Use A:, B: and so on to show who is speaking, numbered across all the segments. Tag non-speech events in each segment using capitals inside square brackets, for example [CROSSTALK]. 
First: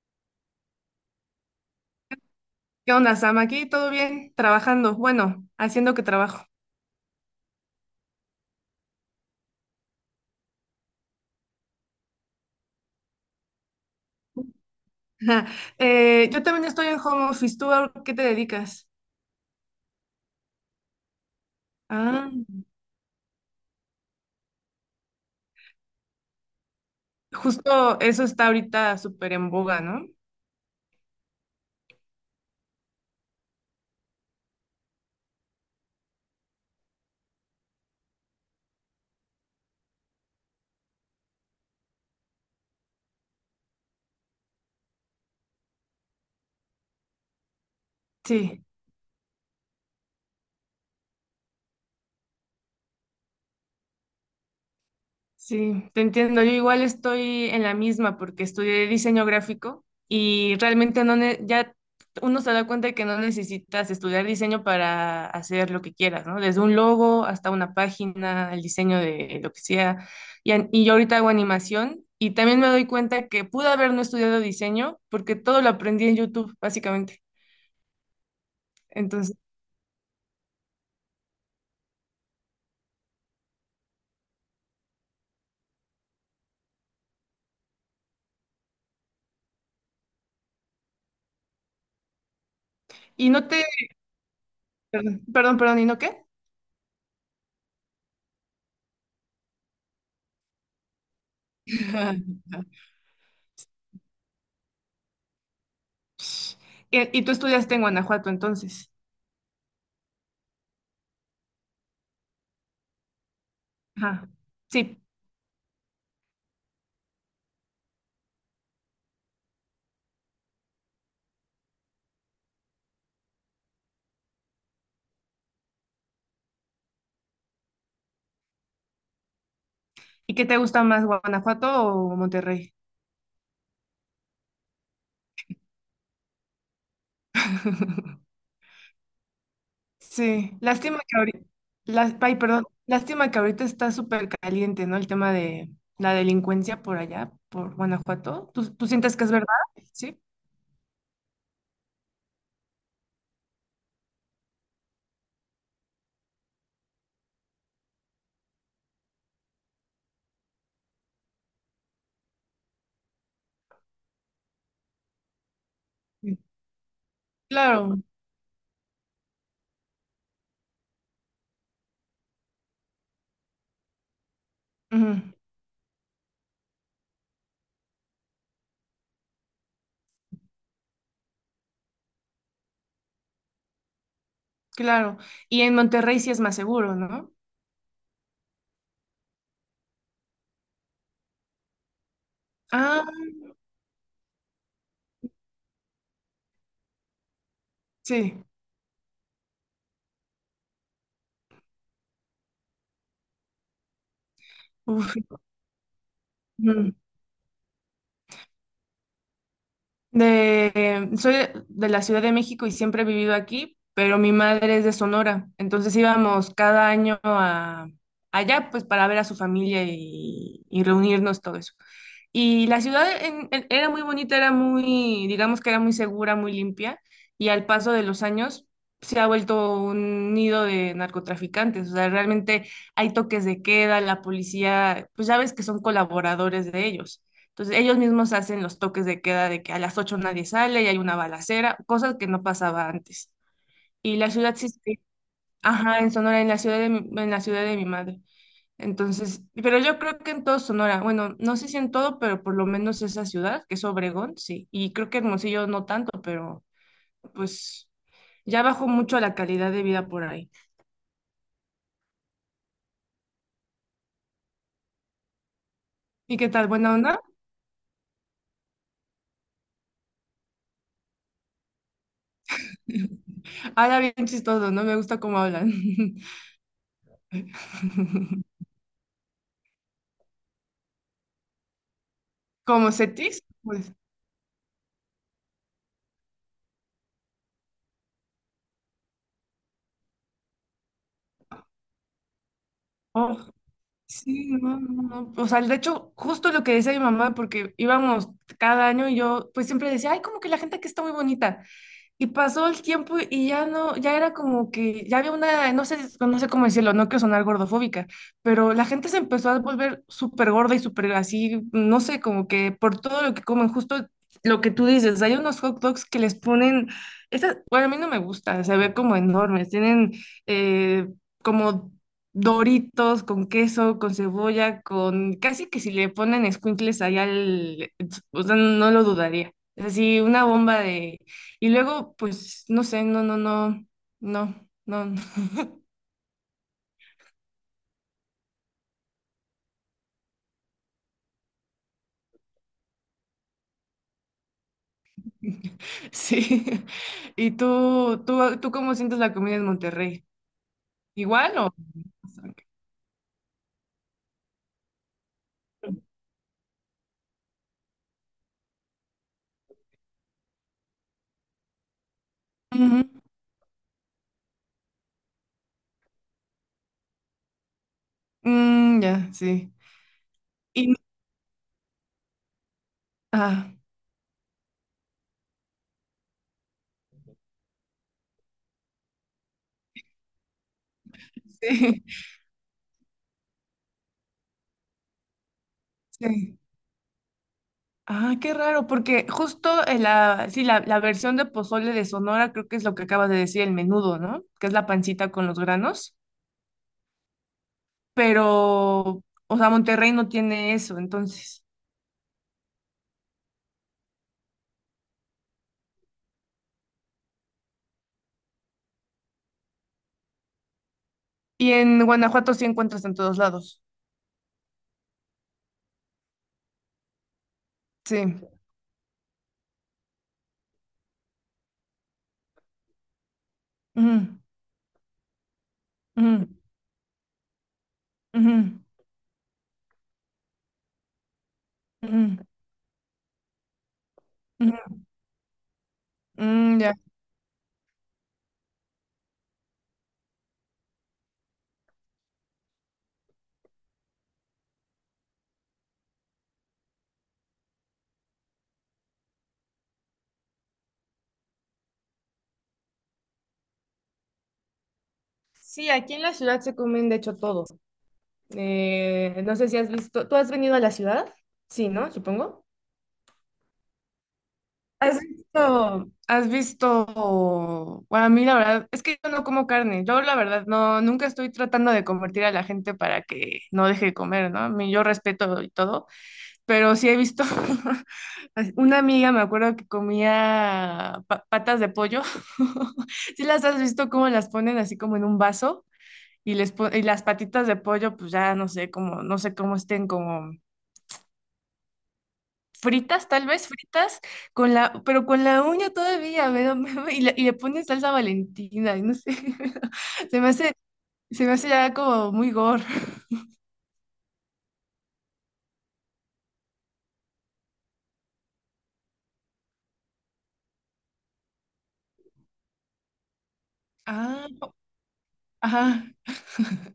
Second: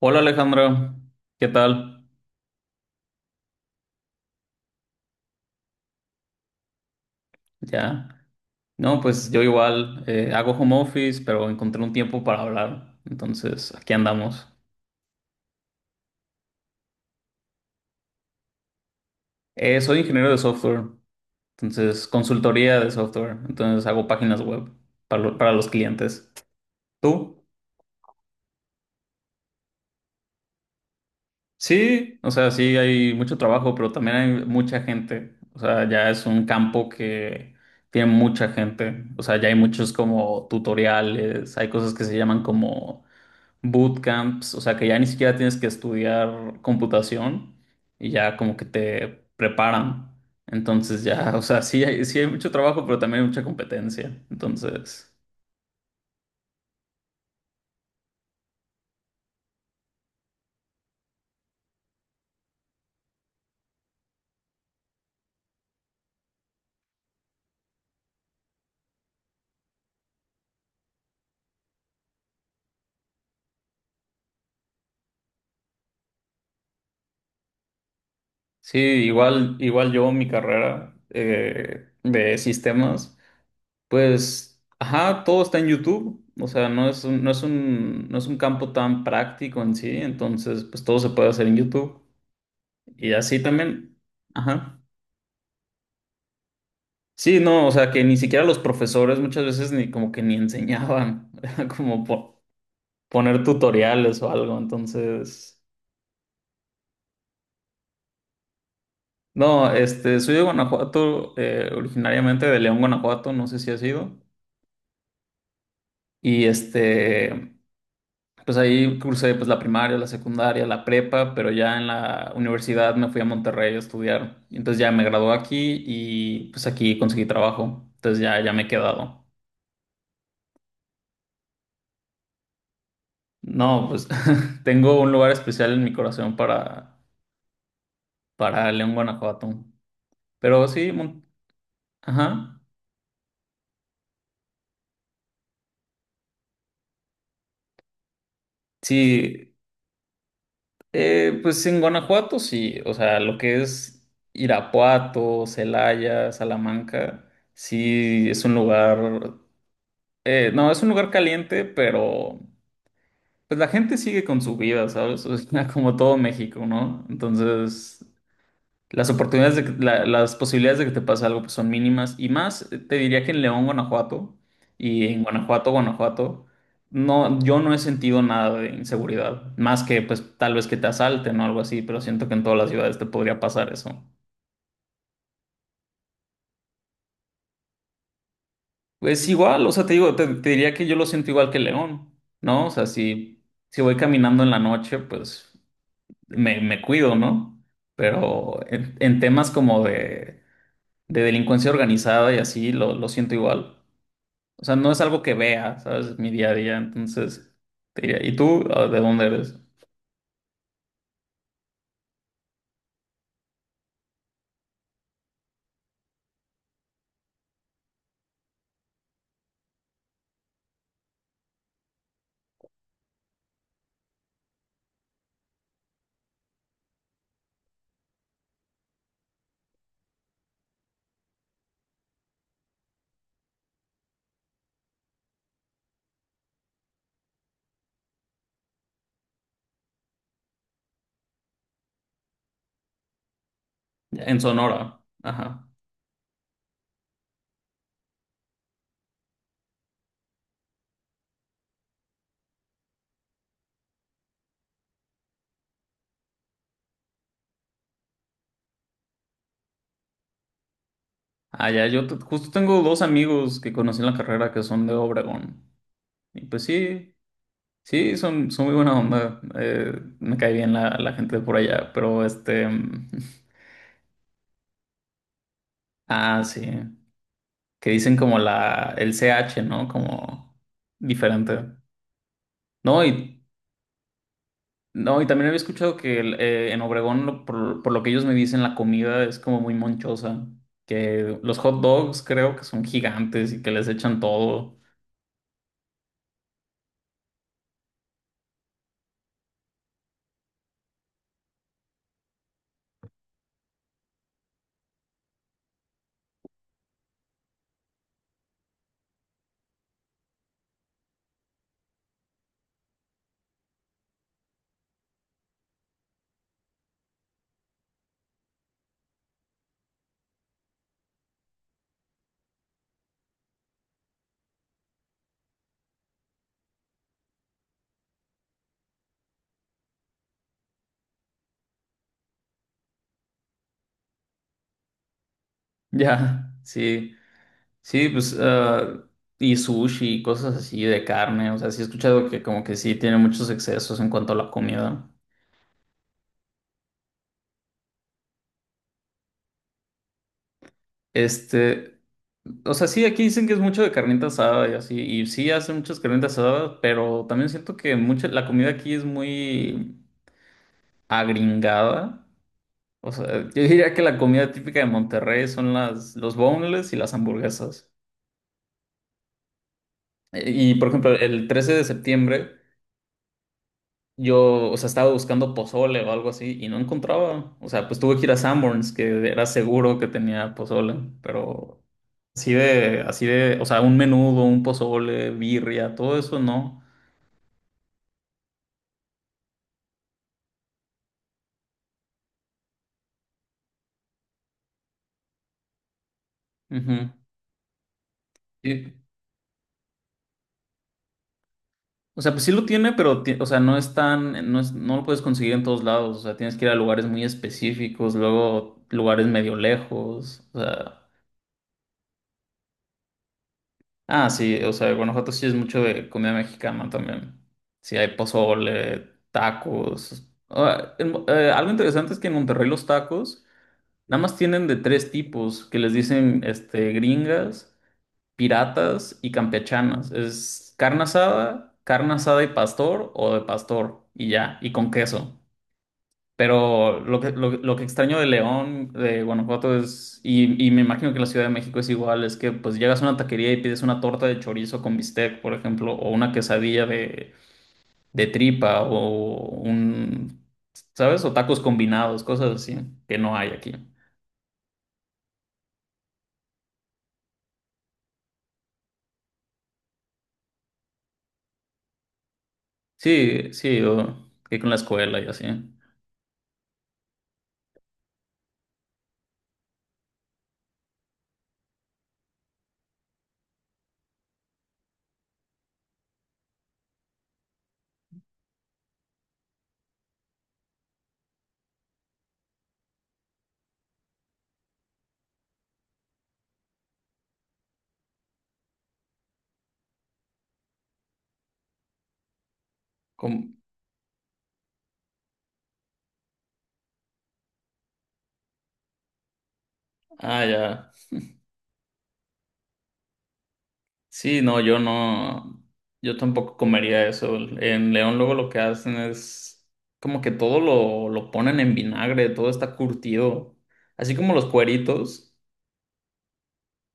A: Hola Alejandra, ¿qué tal?
B: ¿Qué onda, Sam? Aquí todo bien, trabajando, bueno, haciendo que trabajo.
A: Ya. No, pues yo igual hago home office, pero encontré un tiempo para hablar. Entonces, aquí andamos.
B: [LAUGHS] Yo también estoy en home office. ¿Tú a qué te dedicas?
A: Soy ingeniero de software, entonces
B: Ah,
A: consultoría de software, entonces hago páginas web para, para los clientes. ¿Tú?
B: justo eso está ahorita súper en boga, ¿no?
A: Sí, o sea, sí hay mucho trabajo, pero también hay mucha gente. O sea, ya es un campo que tiene mucha gente. O sea, ya hay muchos como tutoriales, hay cosas que se llaman como bootcamps, o sea que ya ni siquiera tienes que estudiar computación y ya como
B: Sí.
A: que te preparan. Entonces ya, o sea, sí hay mucho trabajo, pero también hay mucha competencia. Entonces,
B: Sí, te entiendo. Yo igual estoy en la misma porque estudié diseño gráfico y realmente no ne- ya uno se da cuenta de que no necesitas estudiar diseño para hacer lo que quieras, ¿no? Desde un logo hasta una página, el diseño de lo que sea. Y, y yo ahorita hago animación y también me doy cuenta que pude haber no estudiado diseño porque todo lo aprendí en YouTube, básicamente.
A: sí,
B: Entonces,
A: igual yo, mi carrera de sistemas, pues, ajá, todo está en YouTube. O sea, no es un, no es un, no es un campo tan práctico en sí, entonces, pues todo se puede hacer en YouTube. Y
B: y
A: así
B: no te,
A: también, ajá.
B: perdón, perdón, perdón, ¿y no qué?
A: Sí, no, o sea, que ni siquiera los profesores muchas veces ni como que ni enseñaban, [LAUGHS] era como
B: [LAUGHS]
A: poner tutoriales o algo, entonces...
B: Y, y tú estudiaste en Guanajuato, entonces.
A: No, este, soy de Guanajuato, originariamente de León, Guanajuato, no sé si ha sido.
B: Ajá, sí.
A: Y este, pues ahí cursé pues la primaria, la secundaria, la prepa, pero ya en la universidad me fui a Monterrey a estudiar. Y entonces ya me gradué aquí y pues aquí conseguí trabajo, entonces ya, ya me he quedado.
B: ¿Y qué te gusta más, Guanajuato o Monterrey?
A: No, pues [LAUGHS] tengo un lugar especial en mi corazón
B: [LAUGHS]
A: para León, Guanajuato.
B: Sí,
A: Pero sí,
B: lástima que ahorita, ay,
A: Ajá.
B: perdón, lástima que ahorita está súper caliente, ¿no? El tema de la delincuencia por allá, por Guanajuato. ¿Tú sientes que es verdad?
A: Sí,
B: Sí.
A: pues en Guanajuato sí, o sea, lo que es Irapuato, Celaya, Salamanca, sí es un lugar, no, es un lugar caliente, pero pues la gente sigue con su vida, ¿sabes? [LAUGHS] O sea, como todo
B: Sí.
A: México, ¿no?
B: Claro,
A: Entonces, las oportunidades de las posibilidades de que te pase algo pues, son mínimas y más te diría que en León, Guanajuato y
B: ujú,
A: en Guanajuato, Guanajuato, no, yo no he sentido nada de inseguridad, más que pues tal vez que te asalten o algo así, pero siento que en todas las ciudades te podría pasar eso.
B: claro. Y en Monterrey sí es más seguro, ¿no?
A: Es igual, o sea, te digo, te diría que yo lo siento igual que León, ¿no? O sea,
B: Ah,
A: si, si voy caminando en la noche, pues me cuido, ¿no?
B: sí.
A: Pero en temas como de delincuencia organizada y así, lo siento igual. O sea, no es
B: Uf,
A: algo que vea, ¿sabes? Mi día a día,
B: ujú.
A: entonces te diría, ¿y tú de dónde eres?
B: De, soy de la Ciudad de México y siempre he vivido aquí, pero mi madre es de Sonora, entonces íbamos cada año a, allá pues para ver a su familia y reunirnos, todo eso. Y la ciudad era muy bonita, era muy, digamos que era muy segura, muy limpia, y al paso de los años se ha vuelto un nido de narcotraficantes, o sea, realmente hay toques de queda, la policía, pues ya ves que son colaboradores de ellos. Entonces ellos mismos hacen los toques de queda de que a las 8 nadie sale y hay una balacera, cosas que no pasaba antes. Y
A: Ya,
B: la
A: en
B: ciudad sí, sí,
A: Sonora, ajá.
B: ajá, en Sonora, en la ciudad de, en la ciudad de mi madre. Entonces, pero yo creo que en todo Sonora, bueno, no sé si en todo, pero por lo menos esa ciudad, que es Obregón, sí. Y creo que Hermosillo no tanto, pero pues ya bajó mucho la calidad de vida por ahí.
A: Ah, ya, yo justo tengo dos amigos que conocí en la carrera que son de Obregón.
B: ¿Y
A: Y
B: qué
A: pues
B: tal? ¿Buena
A: sí,
B: onda?
A: sí, son muy buena onda. Me cae bien la, la gente de por allá, pero este... [LAUGHS]
B: Ahora bien chistoso, ¿no? Me gusta cómo hablan.
A: Ah, sí, que dicen como
B: [LAUGHS]
A: la, el CH, ¿no? Como diferente.
B: Como
A: No, y
B: Cetis, pues.
A: No, y también había escuchado que en Obregón, por lo que ellos me dicen, la comida es como muy monchosa. Que los hot dogs creo que son
B: Oh,
A: gigantes y que les echan
B: sí,
A: todo.
B: no, no,
A: [LAUGHS]
B: no. O sea, de hecho, justo lo que decía mi mamá, porque íbamos cada año y yo pues siempre decía, ay, como que la gente aquí está muy bonita. Y pasó el tiempo y ya no, ya era como que, ya había una, no sé, no sé cómo decirlo, no quiero sonar gordofóbica, pero la gente se empezó a volver súper gorda y súper así, no sé, como que por todo lo que comen, justo lo que tú dices, hay unos hot dogs que les ponen, esas, bueno, a mí no me gusta, se ve como enormes, tienen eh, como Doritos con queso, con cebolla, con, casi que si le ponen escuincles allá, al, o sea, no lo dudaría, es así, una bomba y luego, pues, no sé, no, no, no, no, no, no.
A: Ya, sí. Sí, pues, y sushi y cosas así de carne. O sea, sí he escuchado que como que sí tiene muchos excesos en cuanto a la comida.
B: [LAUGHS] Sí. [LAUGHS] ¿Y tú cómo sientes la comida en Monterrey? ¿Igual o?
A: Este, o sea, sí, aquí dicen que es mucho de carnita asada y así. Y sí hacen muchas carnitas asadas, pero también siento que mucha, la comida aquí es muy agringada.
B: Ujú.
A: O sea, yo diría que la comida típica de Monterrey son las, los boneless y las hamburguesas.
B: Mm, ya, sí.
A: Y,
B: Y,
A: por
B: no,
A: ejemplo, el 13 de septiembre
B: ah,
A: yo, o sea, estaba buscando pozole o algo así y no encontraba. O sea, pues tuve que ir a Sanborns, que era seguro que tenía pozole, pero
B: sí,
A: así de, o sea, un menudo, un pozole, birria,
B: [LAUGHS]
A: todo eso
B: sí.
A: no.
B: Ah, qué raro, porque justo en la, sí, la versión de pozole de Sonora creo que es lo que acabas de decir, el menudo, ¿no? Que es la pancita con los granos,
A: Ujú.
B: pero,
A: Y-
B: o sea, Monterrey no tiene eso, entonces.
A: O sea, pues sí lo tiene, pero, o sea, no es tan, no lo puedes conseguir en todos lados. O sea, tienes que ir a lugares muy específicos, luego lugares medio lejos. O sea,
B: Y en Guanajuato sí encuentras en todos lados.
A: ah, sí, o sea, Guanajuato sí es mucho de comida mexicana también. Sí, hay
B: Sí.
A: pozole, tacos. Ah, en algo interesante es que en Monterrey los tacos nada más
B: Ujú,
A: tienen de tres tipos, que les dicen,
B: ujú,
A: este, gringas,
B: ujú,
A: piratas y campechanas. Es carne
B: ujú,
A: asada y pastor o de pastor y ya, y con
B: ujú.
A: queso.
B: Mm, ya.
A: Pero lo que, lo que extraño de León, de Guanajuato es, y me imagino que la Ciudad de México es igual, es que pues llegas a una taquería y pides una torta de chorizo con bistec, por ejemplo, o una quesadilla de tripa, o un, ¿sabes? O tacos combinados, cosas así, que no hay aquí.
B: Sí, aquí en la ciudad se comen de hecho todo. No sé si has visto, ¿tú has venido a la ciudad? Sí, ¿no? Supongo.
A: Sí, sí, o que con la escuela y así.
B: Bueno, a mí la verdad es que yo no como carne, yo la verdad no, nunca estoy tratando de convertir a la gente para que no deje de comer, ¿no? A mí- Yo respeto y todo, pero sí he visto, [LAUGHS] una amiga me acuerdo que comía patas de pollo, [LAUGHS] sí las has visto cómo las ponen así como en un vaso y, y las patitas de pollo pues ya no sé cómo, no sé cómo estén como fritas tal
A: Com-
B: vez, fritas, con la, pero con la uña todavía, me da- [LAUGHS] y le ponen salsa Valentina y no sé, [LAUGHS] se
A: ah,
B: me hace,
A: ya.
B: se me hace ya como muy gore.
A: Sí, no, yo no, yo tampoco comería eso. En León luego lo que hacen es como que todo lo ponen en vinagre, todo está curtido. Así como los
B: Ah,
A: cueritos.
B: ajá,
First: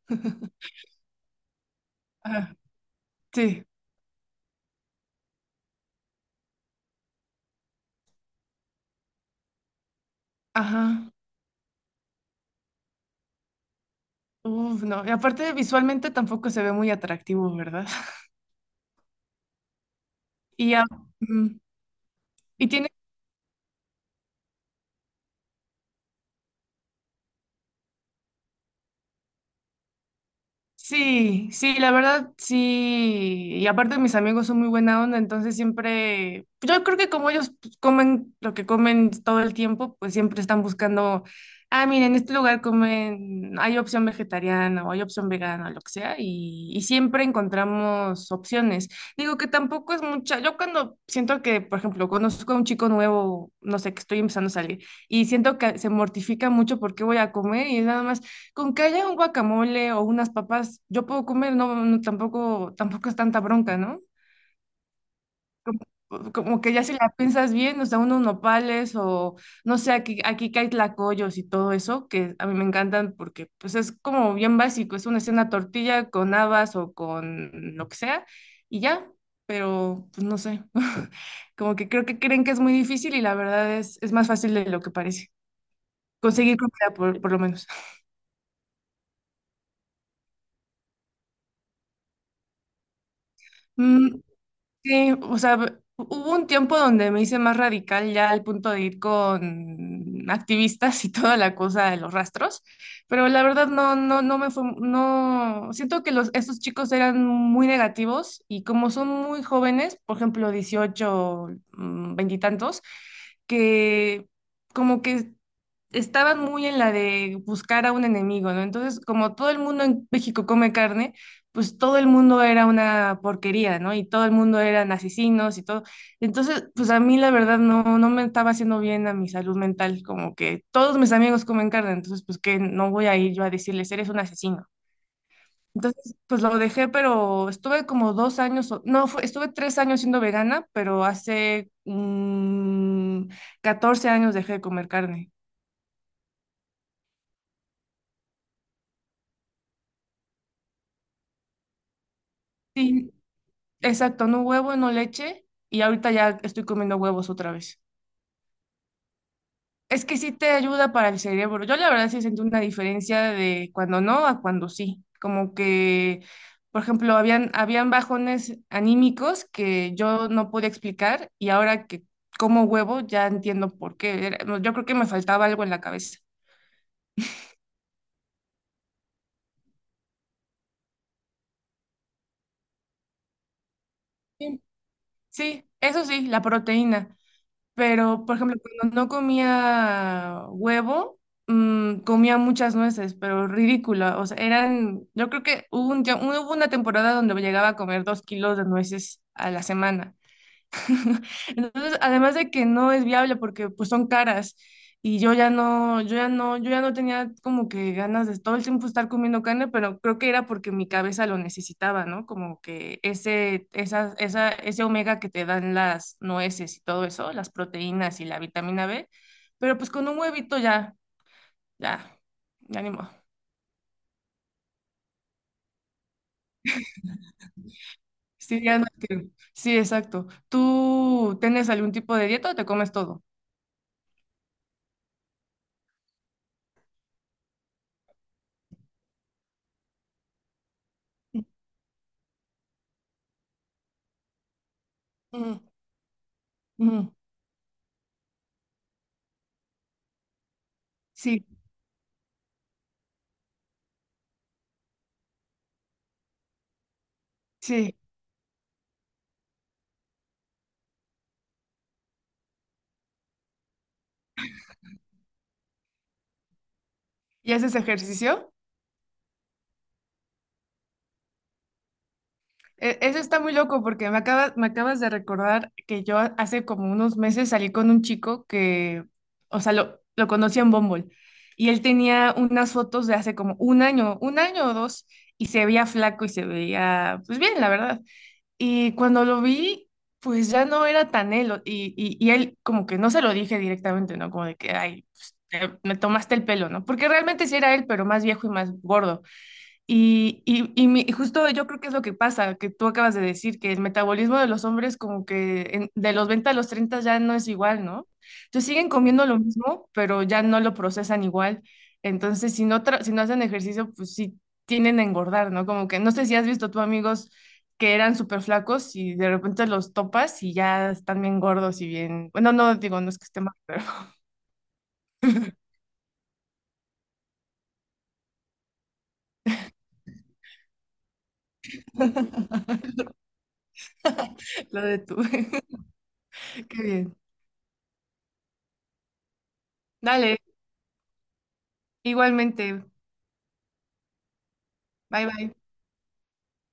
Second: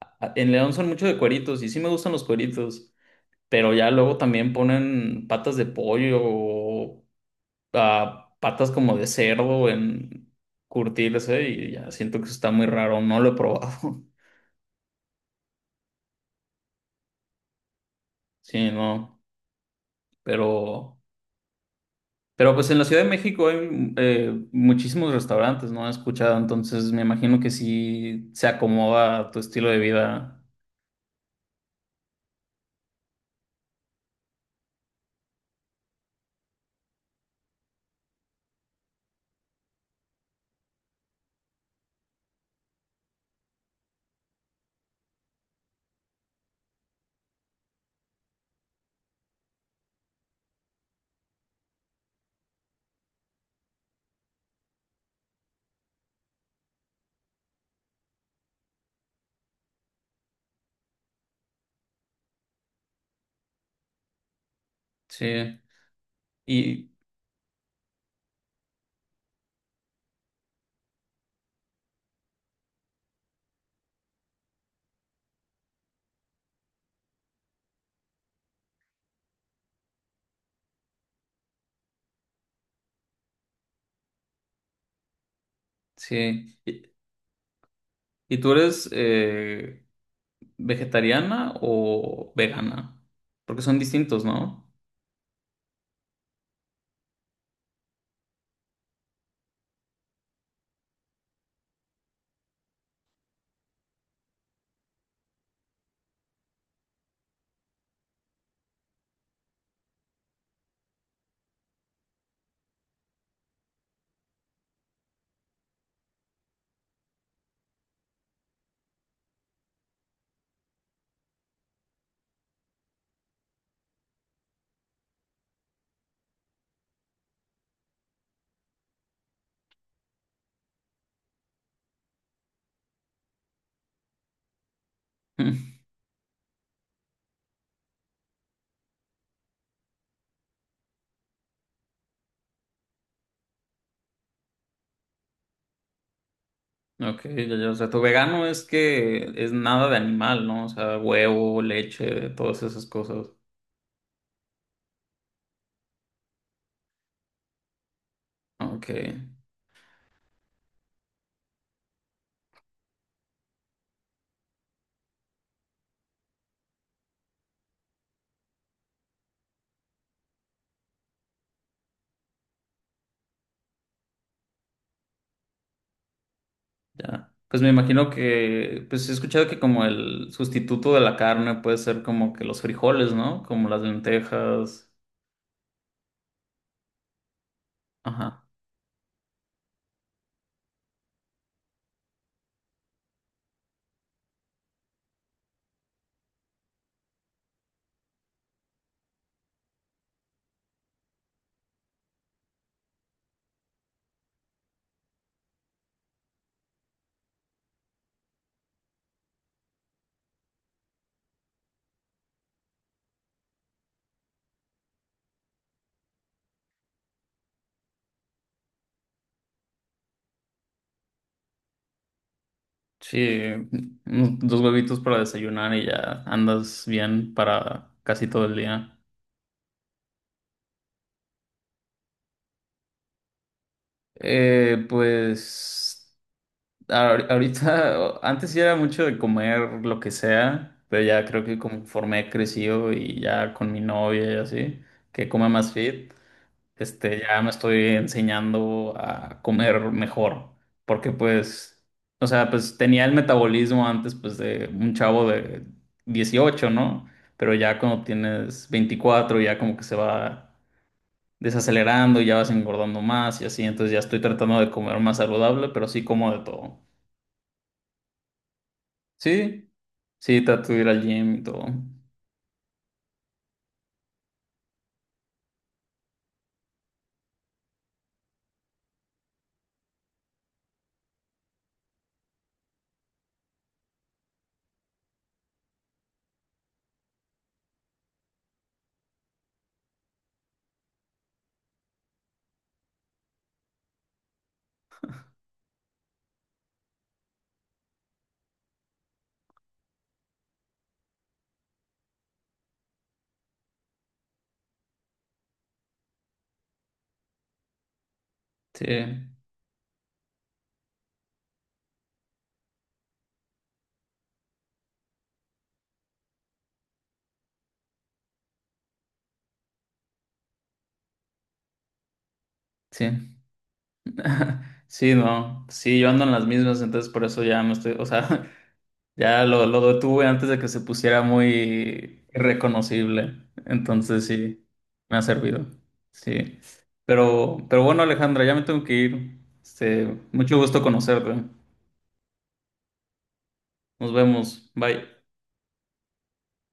A: En León
B: [LAUGHS]
A: son mucho de cueritos y sí me gustan los
B: ajá,
A: cueritos,
B: sí,
A: pero ya luego también ponen patas de pollo o ah, patas como de cerdo en
B: ajá.
A: curtirse y ya siento que eso está muy raro, no lo he probado.
B: Uf, no. Y aparte visualmente tampoco se ve muy atractivo, ¿verdad? [LAUGHS]
A: [LAUGHS] Sí, no,
B: Y, ya,
A: pero...
B: ujú.
A: Pero
B: Y
A: pues en la
B: tiene
A: Ciudad de México hay muchísimos restaurantes, ¿no? He escuchado, entonces me imagino que sí se acomoda a tu estilo de vida.
B: sí, sí, la verdad sí. Y aparte mis amigos son muy buena onda, entonces siempre, yo creo que como ellos pues, comen lo que comen todo el tiempo, pues siempre están buscando, ah, miren, en este lugar comen, hay opción vegetariana o hay opción vegana, lo que sea, y siempre encontramos opciones. Digo que tampoco es mucha, yo cuando siento que, por ejemplo, conozco a un chico nuevo, no sé, que estoy empezando a salir, y siento que se mortifica mucho porque voy a comer y es nada más. Con que haya un guacamole o unas papas, yo puedo comer, no, no, tampoco, tampoco es tanta bronca, ¿no?
A: Sí.
B: Como que ya
A: Y
B: si la piensas bien, o sea, unos nopales o no sé, aquí, aquí que hay tlacoyos y todo eso, que a mí me encantan porque pues es como bien básico, es una escena tortilla con habas o con lo que sea y ya, pero pues no sé, [LAUGHS] como que creo que creen que es muy difícil y la verdad es más fácil de lo que parece, conseguir
A: sí.
B: comida por lo menos.
A: Y tú eres vegetariana o vegana? Porque son
B: Mm,
A: distintos, ¿no?
B: sí, o sea, hubo un tiempo donde me hice más radical ya al punto de ir con activistas y toda la cosa de los rastros, pero la verdad no, no, no me fue, no, siento que los, estos chicos eran muy negativos y como son muy jóvenes, por ejemplo, 18, mm, 20 y tantos, que como que estaban muy en la de buscar a un enemigo, ¿no? Entonces, como todo el mundo en México come carne, pues todo el mundo era una porquería, ¿no? Y todo el mundo eran asesinos y todo. Entonces, pues a mí la verdad no, no me estaba haciendo bien a mi salud mental, como que todos mis amigos comen carne, entonces pues que no voy a ir yo a decirles, eres un asesino.
A: [LAUGHS]
B: Entonces, pues lo dejé, pero estuve como dos años, no, estuve tres años siendo vegana, pero hace 14 años dejé de comer carne.
A: Ok, ya, ya. O sea, tu vegano es que es nada de animal, ¿no? O sea, huevo, leche, todas esas
B: Sí,
A: cosas.
B: exacto, no huevo, no leche y ahorita ya estoy comiendo huevos otra vez.
A: Ok.
B: Es que sí te ayuda para el cerebro. Yo la verdad sí sentí una diferencia de cuando no a cuando sí. Como que, por ejemplo, habían bajones anímicos que yo no podía explicar y ahora que como huevo ya entiendo por qué. Era- yo creo que me faltaba algo en la cabeza.
A: Ya. Pues me imagino que, pues he escuchado que como el sustituto de la carne puede ser como que los frijoles, ¿no? Como las
B: Sí,
A: lentejas.
B: sí, eso sí, la proteína. Pero, por
A: Ajá.
B: ejemplo, cuando no comía huevo, comía muchas nueces, pero ridícula. O sea, eran, yo creo que hubo un, hubo una temporada donde llegaba a comer dos kilos de nueces a la semana. [LAUGHS] Entonces, además de que no es viable porque pues son caras y yo ya no tenía como que ganas de todo el tiempo estar comiendo carne, pero creo que era porque mi cabeza lo necesitaba, ¿no? Como que ese omega que te dan las nueces y todo eso, las proteínas y la vitamina B, pero pues con un huevito ya, ya, ya ni modo.
A: Sí, dos huevitos para desayunar y ya andas bien para casi todo el
B: Sí, ya no
A: día.
B: te- sí, exacto. ¿Tú tienes algún tipo de dieta o te comes todo?
A: Pues ahorita, [LAUGHS] antes sí era mucho de comer lo que sea, pero ya creo que conforme he crecido y ya con mi novia y así, que come
B: Ujú,
A: más fit.
B: ujú.
A: Este, ya me estoy enseñando a comer mejor, porque
B: Sí,
A: pues, o sea, pues tenía el metabolismo antes, pues, de un chavo de 18, ¿no? Pero ya
B: sí.
A: cuando tienes 24 ya como que se va desacelerando y ya vas engordando más y así, entonces ya estoy tratando de comer más saludable, pero sí como de todo.
B: ¿Y haces ejercicio?
A: Sí, sí, trato de ir al gym y todo.
B: Eso está muy loco porque me acabas de recordar que yo hace como unos meses salí con un chico que, o sea, lo conocí en Bumble y él tenía unas fotos de hace como un año o dos y se veía flaco y se veía, pues bien, la verdad. Y cuando lo vi, pues ya no era tan él y él como que no se lo dije directamente, ¿no? Como de que, ay, pues, me tomaste el pelo, ¿no? Porque realmente sí era él, pero más viejo y más gordo. Y justo yo creo que es lo que pasa, que tú acabas de decir, que el metabolismo de los hombres como que de los 20 a los 30 ya no es igual, ¿no? Entonces
A: Sí,
B: siguen comiendo lo mismo, pero ya no lo procesan igual. Entonces, si no, si no hacen ejercicio, pues sí tienden a engordar, ¿no? Como que no sé si has visto tú amigos que eran súper flacos y de repente los topas y ya están bien gordos y bien... Bueno, no digo, no es que
A: sí.
B: esté mal, pero
A: [LAUGHS] Sí, no, sí, yo ando en las mismas, entonces por eso ya me estoy, o sea, [LAUGHS] ya lo detuve antes de que se pusiera muy irreconocible. Entonces sí,
B: [LAUGHS] lo de
A: me
B: tú.
A: ha servido. Sí.
B: [LAUGHS] Qué bien.
A: Pero bueno, Alejandra, ya me tengo que ir. Este,
B: Dale,
A: mucho gusto conocerte.
B: igualmente.
A: Nos vemos. Bye.
B: Bye, bye.